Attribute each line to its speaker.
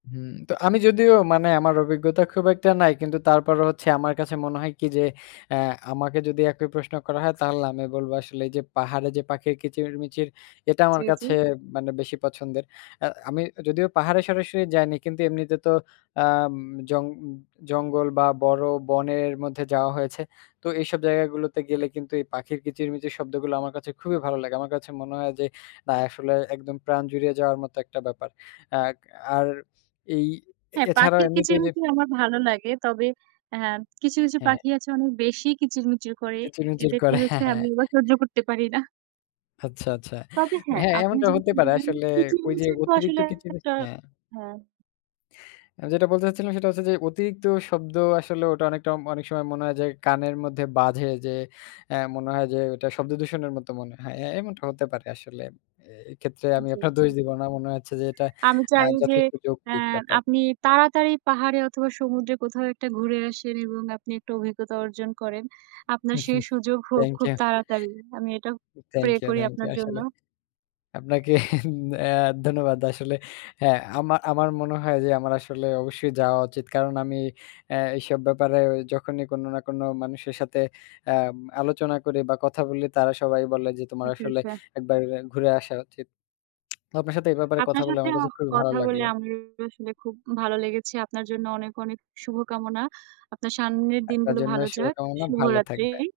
Speaker 1: হুম। তো আমি যদিও মানে আমার অভিজ্ঞতা খুব একটা নাই কিন্তু তারপরও হচ্ছে, আমার কাছে মনে হয় কি? যে, অ্যা আমাকে যদি একই প্রশ্ন করা হয়, তাহলে আমি বলব আসলে এই যে পাহাড়ে যে পাখির কিচিরমিচির, এটা আমার
Speaker 2: জি, জি।
Speaker 1: কাছে মানে বেশি পছন্দের। অ্যা আমি যদিও পাহাড়ে সরাসরি যাইনি কিন্তু, এমনিতে তো আম জং জঙ্গল বা বড় বনের মধ্যে যাওয়া হয়েছে। তো এইসব জায়গা গুলোতে গেলে কিন্তু, এই পাখির কিচিরমিচির শব্দগুলো আমার কাছে খুবই ভালো লাগে। আমার কাছে মনে হয় যে, না, আসলে একদম প্রাণ জুড়িয়ে যাওয়ার মতো একটা ব্যাপার। অ্যাগ আর এই
Speaker 2: হ্যাঁ,
Speaker 1: এছাড়াও
Speaker 2: পাখির
Speaker 1: এমনিতে যে
Speaker 2: কিচিরমিচির আমার ভালো লাগে। তবে অ্যা কিছু, কিছু
Speaker 1: হ্যাঁ।
Speaker 2: পাখি আছে অনেক বেশি কিচিরমিচির করে।
Speaker 1: কিচিরমিচির
Speaker 2: এদেরকে
Speaker 1: করে।
Speaker 2: হচ্ছে
Speaker 1: হ্যাঁ, হ্যাঁ।
Speaker 2: আমি আবার সহ্য করতে পারি না।
Speaker 1: আচ্ছা, আচ্ছা।
Speaker 2: তবে হ্যাঁ,
Speaker 1: হ্যাঁ,
Speaker 2: আপনি
Speaker 1: এমনটা
Speaker 2: যেমন
Speaker 1: হতে পারে
Speaker 2: বললেন
Speaker 1: আসলে ওই যে
Speaker 2: কিচিরমিচির তো
Speaker 1: অতিরিক্ত
Speaker 2: আসলে একটা
Speaker 1: কিচিরমিচির হ্যাঁ।
Speaker 2: হ্যাঁ।
Speaker 1: আমি যেটা বলতে চাচ্ছিলাম সেটা হচ্ছে যে, অতিরিক্ত শব্দ আসলে ওটা অনেকটা উম অনেক সময় মনে হয় যে কানের মধ্যে বাধে যে, অ্যা মনে হয় যে ওইটা শব্দ দূষণের মতো মনে হয়। হ্যাঁ, এমনটা হতে পারে আসলে। এ এক্ষেত্রে আমি
Speaker 2: জি,
Speaker 1: আপনার
Speaker 2: জি।
Speaker 1: দোষ দিব না। মনে হচ্ছে যে এটা
Speaker 2: আমি
Speaker 1: অ্যা
Speaker 2: চাই যে,
Speaker 1: যথেষ্ট
Speaker 2: অ্যা
Speaker 1: যৌক্তিক ব্যাপার।
Speaker 2: আপনি তাড়াতাড়ি পাহাড়ে অথবা সমুদ্রে কোথাও একটা ঘুরে আসেন এবং আপনি একটু অভিজ্ঞতা অর্জন করেন। আপনার সেই সুযোগ হোক
Speaker 1: থ্যাংক
Speaker 2: খুব
Speaker 1: ইউ।
Speaker 2: তাড়াতাড়ি। আমি এটা প্রে
Speaker 1: থ্যাংক ইউ,
Speaker 2: করি
Speaker 1: থ্যাংক ইউ
Speaker 2: আপনার জন্য।
Speaker 1: আসলে। আপনাকে অ্যা ধন্যবাদ আসলে। হ্যাঁ, আমা আমার মনে হয় যে আমার আসলে অবশ্যই যাওয়া উচিত। কারণ আমি অ্যা এইসব ব্যাপারে যখনই কোনো না কোনো মানুষের সাথে অ্যাম আলোচনা করি বা কথা বলি, তারা সবাই বলে যে "তোমার
Speaker 2: জি,
Speaker 1: আসলে
Speaker 2: যা
Speaker 1: ১ বার ঘুরে আসা উচিত।" আপনার সাথে এই ব্যাপারে কথা
Speaker 2: আপনার
Speaker 1: বলে, আমার
Speaker 2: সাথেও
Speaker 1: কাছে খুব ভালো
Speaker 2: কথা বলে,
Speaker 1: লাগলো।
Speaker 2: আমারও আসলে খুব ভালো লেগেছে। আপনার জন্য অনেক, অনেক শুভকামনা। আপনার সামনের
Speaker 1: আপনার
Speaker 2: দিনগুলো
Speaker 1: জন্যও
Speaker 2: ভালো যাক।
Speaker 1: শুভকামনা। ভালো থাকবেন।
Speaker 2: শুভরাত্রি।